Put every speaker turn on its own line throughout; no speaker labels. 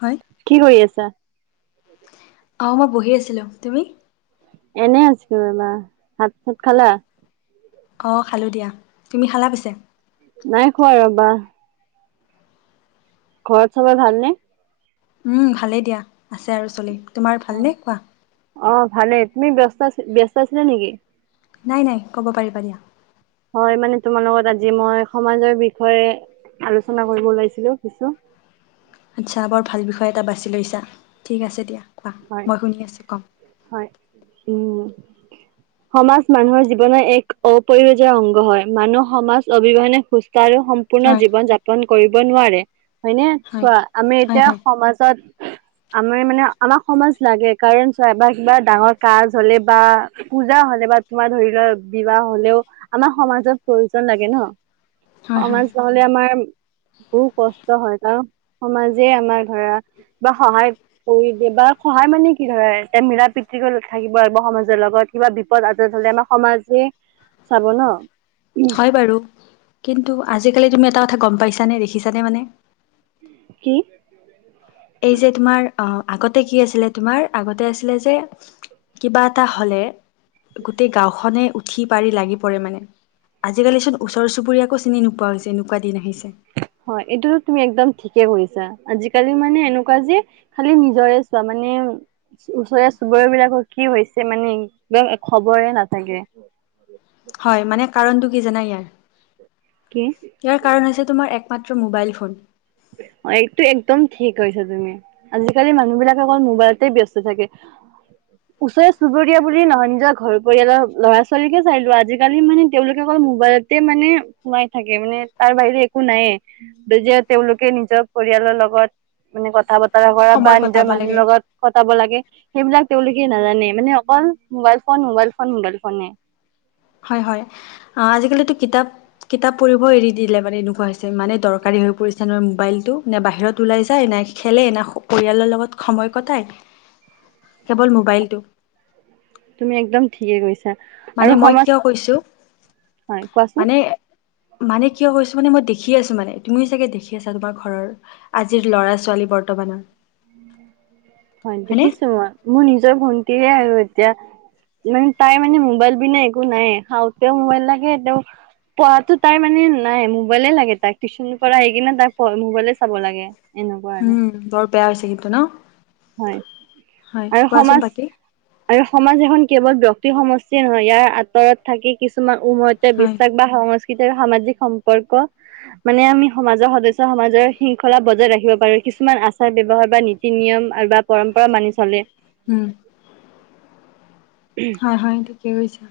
হয়-
কি কৰি আছা। [inaudible]
অঁ মই বহি আছিলোঁ তুমি?
এনেই আছো ৰবা ভাত -চাত খালা।
অঁ খালোঁ দিয়া, তুমি খালা পিছে?
নাই খোৱা ৰ'বা। ঘৰত চবৰ ভালনে?
উম, ভালেই দিয়া আছে আৰু চলি তোমাৰ ভালনে কোৱা?
অ, ভালে তুমি ব্যস্ত আছি ব্যস্ত আছিলা নেকি?
নাই-নাই ক'ব পাৰিবা দিয়া।
হয় মানে তোমাৰ লগত আজি মই সমাজৰ বিষয়ে আলোচনা কৰিব ওলাইছিলো কিছু।
আচ্ছা, বৰ ভাল বিষয় এটা বাছি লৈছা ঠিক আছে দিয়া কোৱা
হয়
মই শুনি আছোঁ ক'ম।
হয়। উম, সমাজ মানুহৰ জীৱনৰ এক অপ্ৰয়োজন অংগ হয় মানুহ সমাজ অবিহনে সুস্থ আৰু সম্পুৰ্ণ
হয়
জীৱন যাপন কৰিব নোৱাৰে হয়নে
হয়
চোৱা আমি
হয়
এতিয়া
হয়
সমাজত আমাৰ মানে আমাক সমাজ লাগে কাৰণ চোৱা ডাঙৰ কাজ হলে বা, পূজা হলে বা তোমাৰ ধৰি লোৱা বিবাহ হলেও আমাৰ সমাজত প্ৰয়োজন লাগে ন।
হয় হয়
সমাজ নহ'লে আমাৰ বহু কষ্ট হয় কাৰণ সমাজে আমাৰ ধৰা বা সহায় কৰি দি বা সহায় মানে কি ধৰে এতিয়া মিলা প্ৰীতিক থাকিব আৰুিব সমাজৰ লগত। কিবা বিপদ আপদ হ'লে আমাৰ সমাজে চাব ন।
হয় বাৰু কিন্তু আজিকালি তুমি এটা কথা গম পাইছানে দেখিছানে মানে?
কি?
এই যে তোমাৰ আহ আগতে কি আছিলে তোমাৰ? আগতে আছিলে যে কিবা এটা হলে গোটেই গাওঁখনে উঠি পাৰি লাগি পৰে মানে। আজিকালিচোন ওচৰ চুবুৰীয়াকো চিনি নোপোৱা হৈছে এনেকুৱা দিন আহিছে।
হয় এইটোতো তুমি একদম ঠিকে কৰিছা আজিকালি মানে এনেকুৱা যে, খালি নিজৰে চোৱা মানে ওচৰে চুবুৰীয়া বিলাকৰ কি হৈছে মানে একদম খবৰে নাথাকে।
হয় মানে কাৰণটো কি জানা ইয়াৰ?
কি?
ইয়াৰ কাৰণ হৈছে তোমাৰ একমাত্ৰ মোবাইল ফোন।
অ, এইটো একদম ঠিক কৈছা তুমি। আজিকালি মানুহবিলাক অকল মোবাইলতে ব্যস্ত থাকে। ওচৰৰে চুবুৰীয়া বুলি নহয় নিজৰ ঘৰ পৰিয়ালৰ ল'ৰা ছোৱালীকে চাই লো আজিকালি মানে তেওঁলোকে অকল মোবাইলত, মানে সোমাই থাকে মানে তাৰ বাহিৰে একো নাইয়ে যে তেওঁলোকে নিজৰ পৰিয়ালৰ লগত মানে কথা বতৰা কৰা বা
সময় কটাব
নিজৰ মানুহৰ
লাগে
লগত কটাব লাগে সেইবিলাক তেওঁলোকে নাজানে মানে অকল mobile phone, mobile, mobile, mobile ফোনে।
হয়-হয়। আজিকালিতো কিতাপ কিতাপ পঢ়িব এৰি দিলে মানে এনেকুৱা হৈছে মানে দৰকাৰী হৈ পৰিছে ন মোবাইলতটো নে বাহিৰত ওলাই যায় নাই খেলে না পৰিয়ালৰ লগত সময় কটায়
[inaudible]
কেৱল মোবাইলটো।
তুমি একদম ঠিকে কৈছা।
মানে
আৰু
মই
সমাজ
কিয় কৈছোঁ,
হয় কোৱাচোন।
মানে মানে কিয় কৈছোঁ মানে মই দেখি আছোঁ মানে তুমিও চাগে দেখি আছা তোমাৰ ঘৰৰ। আজিৰ ল'ৰা ছোৱালী বৰ্তমানৰ।
হয়,
হয়নে
দেখিছোঁ মই! মোৰ নিজৰ ভন্টিয়ে আৰু এতিয়া মানে তাই মানে মোবাইল বিনে একো নাইয়ে, খাওঁতে মোবাইল লাগে তেওঁ পঢ়াতো তাই মানে নাইয়ে মোবাইলে লাগে তাই টিউশচন পৰা আহি কিনে তাই মোবাইলে চাব লাগে! এনেকুৱা আৰু
উম, বৰ বেয়া হৈছে কিন্তু ন!
হয়,
হয়
আৰু
কোৱাচোন
সমাজ
বাকী
আৰু সমাজ এখন কেৱল ব্যক্তি সমষ্টিয়ে নহয় ইয়াৰ আঁতৰত থাকি কিছুমান উন্ময়তে
হয়
বিশ্বাস বা সংস্কৃতি আৰু সামাজিক সম্পৰ্ক মানে আমি সমাজৰ সদস্য সমাজৰ শৃংখলা বজাই ৰাখিব পাৰোঁ! কিছুমান আচাৰ ব্যৱহাৰ বা নীতি নিয়ম আৰু বা পৰম্পৰা মানি চলে!
উম!
[unintelligible]
হয়, হয়! ঠিকেই কৈছা!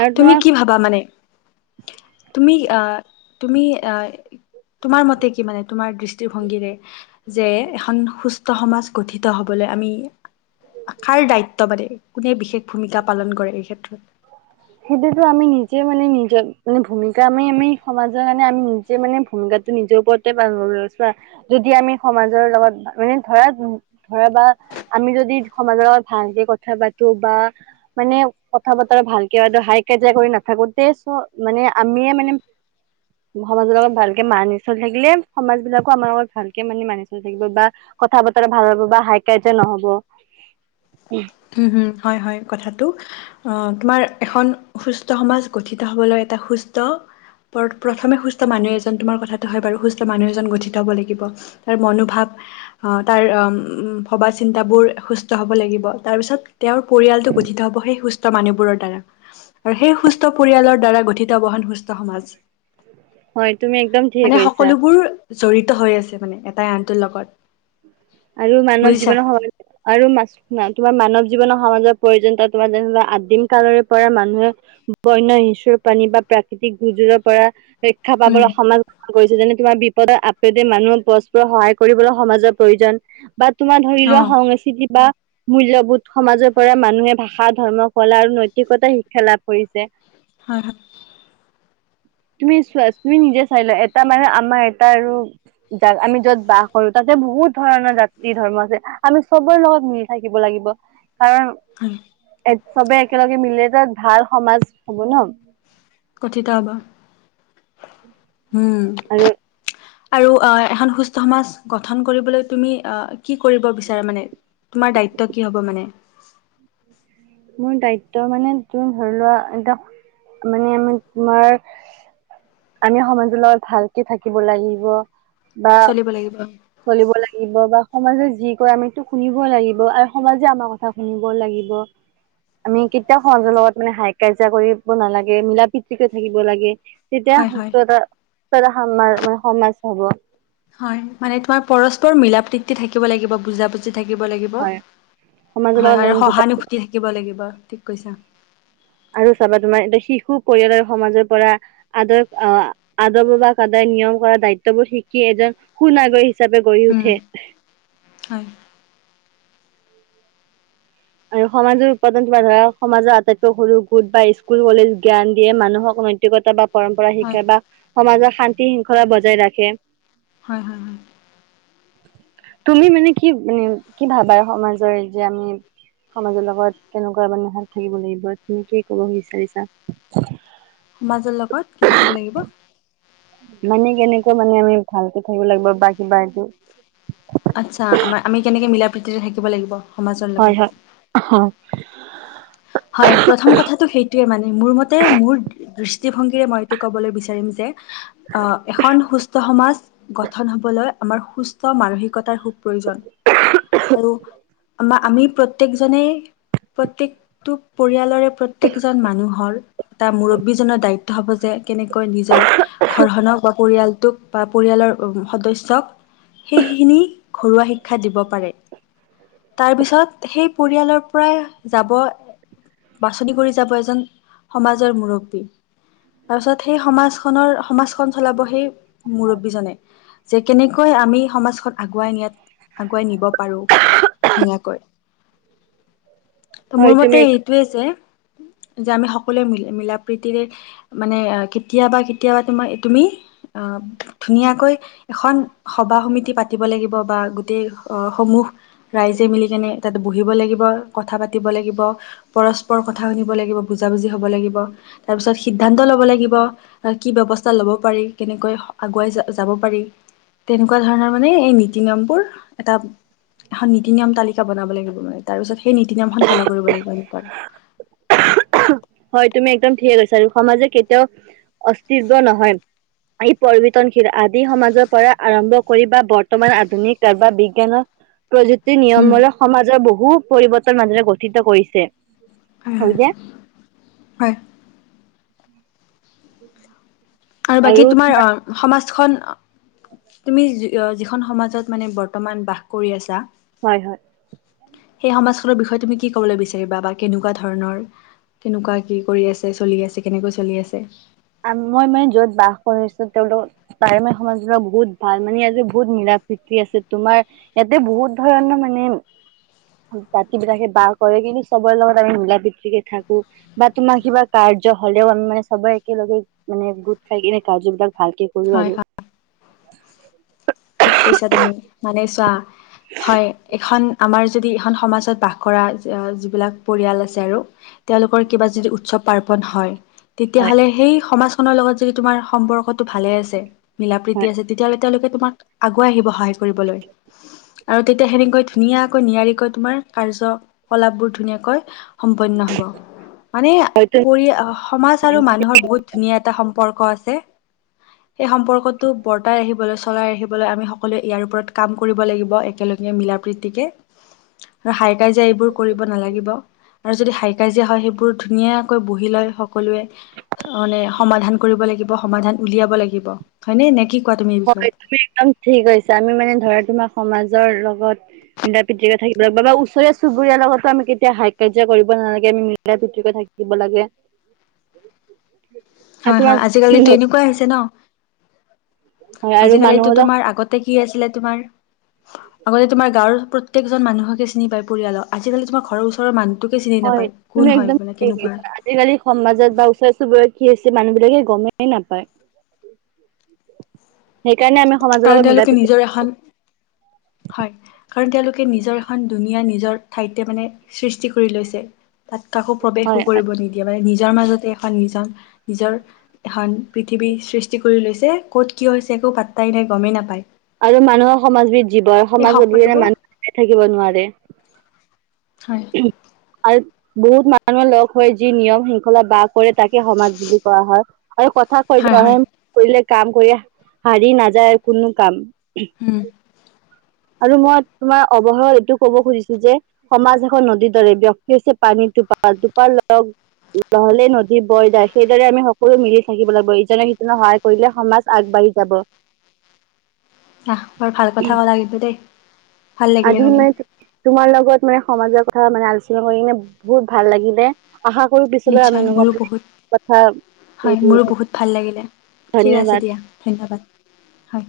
আৰু
তুমি
তোমাৰ
কি ভাবা মানে? তুমি আ, তুমি আ তোমাৰ মতে কি মানে, তোমাৰ দৃষ্টিভঙ্গীৰে? যে এখন সুস্থ সমাজ গঠিত হবলৈ আমি আশাৰ দায়িত্ব বাদে কোনে বিশেষ ভূমিকা পালন কৰে এই ক্ষেত্ৰত?
সেইটোতো আমি নিজে মানে নিজৰ মানে ভূমিকা আমি, আমি সমাজৰ কাৰণে আমি নি জে, মানে ভূমিকাটো নিজৰ ওপৰতে [inaudible] যদি আমি সমাজৰ লগত মানে ধৰা, ধৰা বা আমি যদি সমাজৰ লগত ভালকে কথা পাতো বা মানে কথা বতৰা ভাল কিবা হাই কাজিয়া কৰি নাথাকোঁতে চ' মানে আমিয়ে মানে সমাজৰ লগত ভালকে মানি চলি থাকিলে সমাজবিলাকো আমাৰ লগত ভালকে মানে মানি চলি থাকিব বা কথা বতৰা ভাল হ'ব বা হাই কাৰযে নহ'ব!
উম, উম! হয়, হয় কথাটো! আহ তোমাৰ এখন সুস্থ সমাজ গঠিত হবলৈ এটা সুস্থ প প্ৰথমে সুস্থ মানুহ এজন তোমাৰ কথাটো হয় বাৰু সুস্থ মানুহ এজন গঠিত হ'ব লাগিব! তাৰ মনোভাৱ আহ তাৰ ভবা চিন্তাবোৰ সুস্থ হ'ব লাগিব! তাৰপিছত তেওঁৰ পৰিয়ালটো গঠিত হ'ব সেই সুস্থ মানুহবোৰৰ দ্বাৰা! আৰু সেই সুস্থ পৰিয়ালৰ দ্বাৰা গঠিত হ'ব এখন সুস্থ সমাজ!
হয় তুমি একদম ঠিকে
মানে
কৈছা।
সকলোবোৰ জড়িত হৈ আছে মানে এটাই আনটোৰ লগত!
আৰু মানৱ
বুজিছা
জীৱনৰ সম আৰু মাছ নাই তোমাৰ মানৱ জীৱনৰ সমাজৰ প্ৰয়োজনতা তোমাৰ যেনো আদিম কালৰে পৰা মানুহে বন্য ইচুৰ প্ৰাণী বা প্ৰাকৃতিক গুজুৰৰ পৰা ৰক্ষা
উম
পাবলৈ সমাজ কৰিছে যেনে তোমাৰ বিপদৰ আপেতে মানুহে পৰস্পৰ সহায় কৰিবলৈ সমাজৰ প্ৰয়োজন! বা তোমাৰ ধৰি
অ
লোৱা সংস্কৃতি বা মূল্যবোধ সমাজৰ পৰা মানুহে ভাষা ধৰ্ম কলা আৰু নৈতিকতা শিক্ষা লাভ কৰিছে! [inaudible]
হয়, হয়।
তুমি চোৱাচ তুমি নিজে চাই লোৱা এটা মানে আমাৰ এটা আৰু যাৰ আমি য'ত বাস কৰো তাতে বহুত ধৰণৰ জাতি ধৰ্ম আছে আমি চবৰে লগত মিলি থাকিব লাগিব, কাৰণ
হয়।
[inaudible] চবে একেলগে মিলে য'ত ভাল সমাজ হ'ব ন'।
গঠিত হ'ব। হম।
আৰু
আৰু আ, এখন সুস্থ সমাজ গঠন কৰিবলৈ তুমি আ, কি কৰিব বিচাৰা মানে? তোমাৰ দায়িত্ব কি হ'ব মানে?
[inaudible] মোৰ দায়িত্ব মানে তোৰ ধৰি লোৱা এটা মানে তোমাৰ- আমি সমাজৰ লগত ভালকে থাকিব লাগিব বা-
চলিব লাগিব
চলিব লাগিব বা সমাজে যি কয় আমিতো শুনিব লাগিব আৰু সমাজে আমাৰ কথা শুনিব লাগিব। আমি কেতিয়াও সমাজৰ লগত মানে হাই কাজিয়া কৰিব নালাগে মিলা প্ৰতিকে থাকিব লাগে। তেতিয়া
হয় হয়
সুস্থতা সামাৰ মানে সমাজ হ'ব।
হয়ঁ মানে তোমাৰ পৰস্পৰ মিলা প্ৰীতি থাকিব লাগিব বুজাবুজি থাকিব লাগিব। ব,
হয় সমাজৰ
হয়ঁ
লগত
হয়ঁ আৰু
আমি বুজা
সহানুভূতি থাকিব লাগিব ঠিক কৈছা।
আৰু চাবা তোমাৰ দেখি হো শু পৰিয়ালৰ সমাজৰ পৰা- আদৰ্শ আ আদৰবাব নিয়ম কৰা দায়িত্ব বোৰ শিকি এজন সু নাগৰিক - হিচাপে গঢ়ি
উম
উঠে।
হয়।
আৰু সমাজৰ উৎপাদন তোমাৰ ধৰা সমাজৰ আটাইতকৈ সৰু গোট বাই স্কুল কলেজ জ্ঞান দিয়ে মানুহক নৈ- নৈতিক গতা বা পৰম্পৰা
হয় হয়
শিকে বা সমাজৰ শান্তি শৃংখলা বজাই ৰাখে।
হয়ঁ, হয়ঁ, হয়ঁ।
তুমি মানে কি মানে কি ভাবা সমাজৰে যে আমি- সমাজৰ লগত কেনেকুৱা মানে হাত থাকিব লাগিব তুমি কি ক'ব বিচাৰিছা?
মাজৰ লগত কি থাকিব লাগিব?
মানে কেনেকুৱা মানে আমি ভালকে থাকিব লাগিব বা কিবা এটো-
আচ্ছা আমাৰ আমি কেনেকে মিলা প্ৰীতিৰে থাকিব লাগিব। সমাজৰ
হয়ঁ,
লগত
হয়ঁ অহ।
হয়ঁ প্ৰথম কথাটো সেইটোৱে মানে মোৰ মতে মোৰ দৃষ্টিভংগীৰে মই এইটো ক'বলৈ বিচাৰিম যে- অঁ, এখন সুস্থ সমাজ- গঠন হ'বলৈ আমাৰ সুস্থ মানসিকতাৰ খুব প্ৰয়োজন। আৰু আমা আমি প্ৰত্যেকজনে প্ৰত্যেক- টো পৰিয়ালৰে প্ৰত্যেকজন মানুহৰ- তাৰ মুৰব্বীজনৰ দায়িত্ব হ'ব যে কেনেকৈ নিজাৰ- ঘৰখনক বা পৰিয়ালটোক বা পৰিয়ালৰ সদস্যক- সেই সেইখিনি ঘৰুৱা শিক্ষা দিব পাৰে। তাৰপিছত সেই পৰিয়ালৰ পৰাই যাব- বাছনি কৰি যাব এজন সমাজৰ মুৰব্বী। তাৰপিছত সেই সমাজখনৰ সমাজখন চলাব সেই মুৰব্বীজনে। যে কেনেকৈ আমি সমাজখন আগুৱাই নিয়াত আগুৱাই নিব পাৰোঁ। ধুনীয়াকৈ।
[unintelligible]
ত' মোৰ মতে
তুমি
এইটোৱে যে, যে আমি সকলোৱে মিল-মিলা প্ৰীতিৰে- মানে আ, কেতিয়াবা কেতিয়াবা তোমাৰ এ, তুমি আ, ধুনীয়াকৈ- এখন সভা সমিতি পাতিব লাগিব বা গোটেই আ, সমূহ- ৰাইজে মিলি কিনে তাতে বহিব লাগিব কথা পাতিব লাগিব। পৰস্পৰ কথা শুনিব লাগিব বুজাবুজি হ'ব লাগিব তাৰ পিছত সিদ্ধান্ত ল'ব লাগিব। কি ব্যৱস্থা ল'ব পাৰি কেনেকৈ আগুৱাই যাব যাব পাৰি তেনেকুৱা ধৰণৰ মানে এই নী- তি নিয়মবোৰ এটা এখন নীতি নিয়ম তালিকা বনাব লাগিব মানে তাৰ পিছত সেই নীতি নিয়ম খন ফ'লক। কৰিব লাগিব এনেকুৱাত।
হয়ঁ তুমি একদম ঠিকে কৈছা আৰু সমাজে কেতিয়াও অস্তিত্ব নহয়। ই পৰিৱৰ্তনশীল আদি সমাজৰ পৰা আৰম্ভ কৰি বা বৰ্তমান আধুনিক নাইবা বিজ্ঞানৰ- প্ৰযুক্তিৰ
উম
নিয়মবোৰো সমাজৰ বহু পৰিৱৰ্তন মানুহে গঠিত কৰিছে।
উম
হয় যে
হয়।
[unintelligible] [inaudible]
আৰু বাকী তোমাৰ অ সমাজখন অ তুমি যিখন সমাজত মানে বৰ্তমান বাস কৰি আছা।
হয় হয়।
সেই সমাজখনৰ বিষয়ে তুমি কি ক'বলে বিচাৰিবা বা কেনেকুৱা ধৰণৰ। কেনেকুৱা কি কৰি আছে চলি আছে কেনেকৈ চলি আছে।
আ মই মানে য'ত বাস কৰিছো তেওঁলোকৰ প্ৰায় সমাজৰ বহুত ভাল মানে আজি বহুত মিলা প্ৰীতি আছে তোমাৰ ইয়াতে বহুত ধৰণৰ মানে জাতি বিলাকে বাস কৰে কিন্তু চবৰে লগত আমি মিলা প্ৰীতিকে থাকো। বা তোমাৰ কিবা কাৰ্য হ'লেও আমি মানে চবে একেলগে মানে গোট খাই কিনে কাৰ্যবিলাক ভালকে কৰো
হয় হয়
আৰু।
ঠিক কৈছা তুমি মানে চোৱা হয় এখন আমাৰ যদি এখন সমাজত বাস কৰা আ যিবিলাক পৰিয়াল আছে আৰু তেওঁলোকৰ কিবা যদি উৎসৱ পাৰ্বণ হয়। তেতিয়া
হয়
হ'লে সেই সমাজখনৰ লগত যদি তোমাৰ সম্পৰ্কটো ভালে আছে মিলা- প্ৰীতি
হয়
আছে তেতিয়া হ'লে তেওঁলোকে তোমাক আগুৱাই আহিব সহায় কৰিবলৈ আৰু তেতিয়া সেনেকৈ ধুনীয়াকৈ নিয়াৰিকৈ তোমাৰ কাৰ্য কলাপ বোৰ ধুনীয়াকৈ সম্পন্ন হ'ব, মানে
হয়তো
পৰি অহ সমাজ আৰু মানুহৰ বহুত ধুনীয়া এটা সম্পৰ্ক আছে। সেই সম্পৰ্কটো বৰ্তাই আহিবলৈ চলাই আহিব লৈ আমি সকলোৱে ইয়াৰ ওপৰত কাম কৰিব লাগিব একেলগে মিলা-প্ৰীতিকে। আৰু হাই কাজিয়া এইবোৰ কৰিব নালাগিব। আৰু যদি হাই কাজিয়া হয় সেইবোৰ ধুনীয়াকৈ বহি লৈ সকলোৱে। মানে সমাধান কৰিব লাগিব সমাধান উলিয়াব লাগিব হয় নে, নে কি কোৱা তুমি এই বিষয়ত?
হয় তুমি একদম ঠিক কৈছা আমি মানে ধৰা তোমাৰ সমাজৰ লগত মিলা প্ৰীতিৰে থাকিব লাগিব, বা ওচৰীয়া চুবুৰীয়াৰ লগতো আমি কেতিয়াও হাই কাজীয়া কৰিব নালাগে আমি মিলা-প্ৰীতিকৈ থাকিব লাগে। আৰু
হয় হয়
তোমাৰ
আজিকালিতো এনেকুৱাই হৈছে ন,
হয় আৰু
আজিকালিতো
মানুহো
তোমাৰ আগত তে কি আছিলে তোমাৰ আগতে তোমাৰ গাওঁৰ প্ৰত্যেকজন মানুহকে চিনি পায় পৰিয়ালৰ, আজিকালি তোমাৰ ঘৰৰ ওচৰৰ মানুহ টোকে চিনি
হয়
নাপায়,
তুমি
কোন
একদম
হয় মানে
ঠিক
কেনেকুৱা।
কৈছা আজিকালি সমাজত বা ওচৰ চুবুৰীয়াত কি হৈছে মানুহ বিলাকে গমেই নাপায়। সেইকাৰণে আমি সমাজৰ
কাৰণ
লগত মিলা-
তেওঁলোকে
প্ৰীতি
নিজৰ এখন হয়। কাৰণ তেওঁলোকে নিজৰ এখন দুনীয়া নিজৰ ঠাইতে মানে সৃষ্টি কৰি লৈছে। তাত কাকো প্ৰৱেশো
হয়
কৰিব নিদিয়ে মানে নিজৰ মাজতে এখন নিজৰ নিজৰ এখন পৃথিৱী সৃষ্টি কৰি লৈছে ক'ত কি হৈছে একো পাট্টাই নাই গমেই নাপায়।
আৰু মানুহৰ সমাজবিধ জীৱই
এই
সমাজ অবিহনে
সকলোবোৰ
মানুহে থাকিব নোৱাৰে।
হয়।
আৰু বহুত মানুহে লগ হৈ যি নিয়ম শৃংখলা বাস কৰে তাকে সমাজ বুলি কোৱা হয়। আৰু কথা কয়
হয় হয়
যে কৰিলে কাম কৰি হাৰি নাযায় কোনো কাম।
হম
আৰু মই তোমাৰ অৱহাৰত এইটো কব খুজিছো যে সমাজ এখন নদীৰ দৰে ব্যক্তি হৈছে পানী [unintelligible] নহলে নদী বৈ যায় সেইদৰে আমি সকলো মিলি থাকিব লাগিব ইজনে সিজনক সহায় কৰিলে সমাজ আগবাঢ়ি যাব।
আহ বৰ ভাল কথা কলা কিন্তু দেই। ভাল লাগিলে
আজি
শুনি
মানে তোমাৰ লগত মানে সমাজৰ কথা মানে আলোচনা কৰি কিনে বহুত ভাল লাগিলে। আশা কৰো পিছলৈ আমি
নিশ্চয় মোৰো বহুত
এনেকুৱা কথা
হয় মোৰো
[unintelligible]
বহুত ভাল লাগিলে ঠিক আছে
ধন্যবাদ।
দিয়া ধন্যবাদ হয়।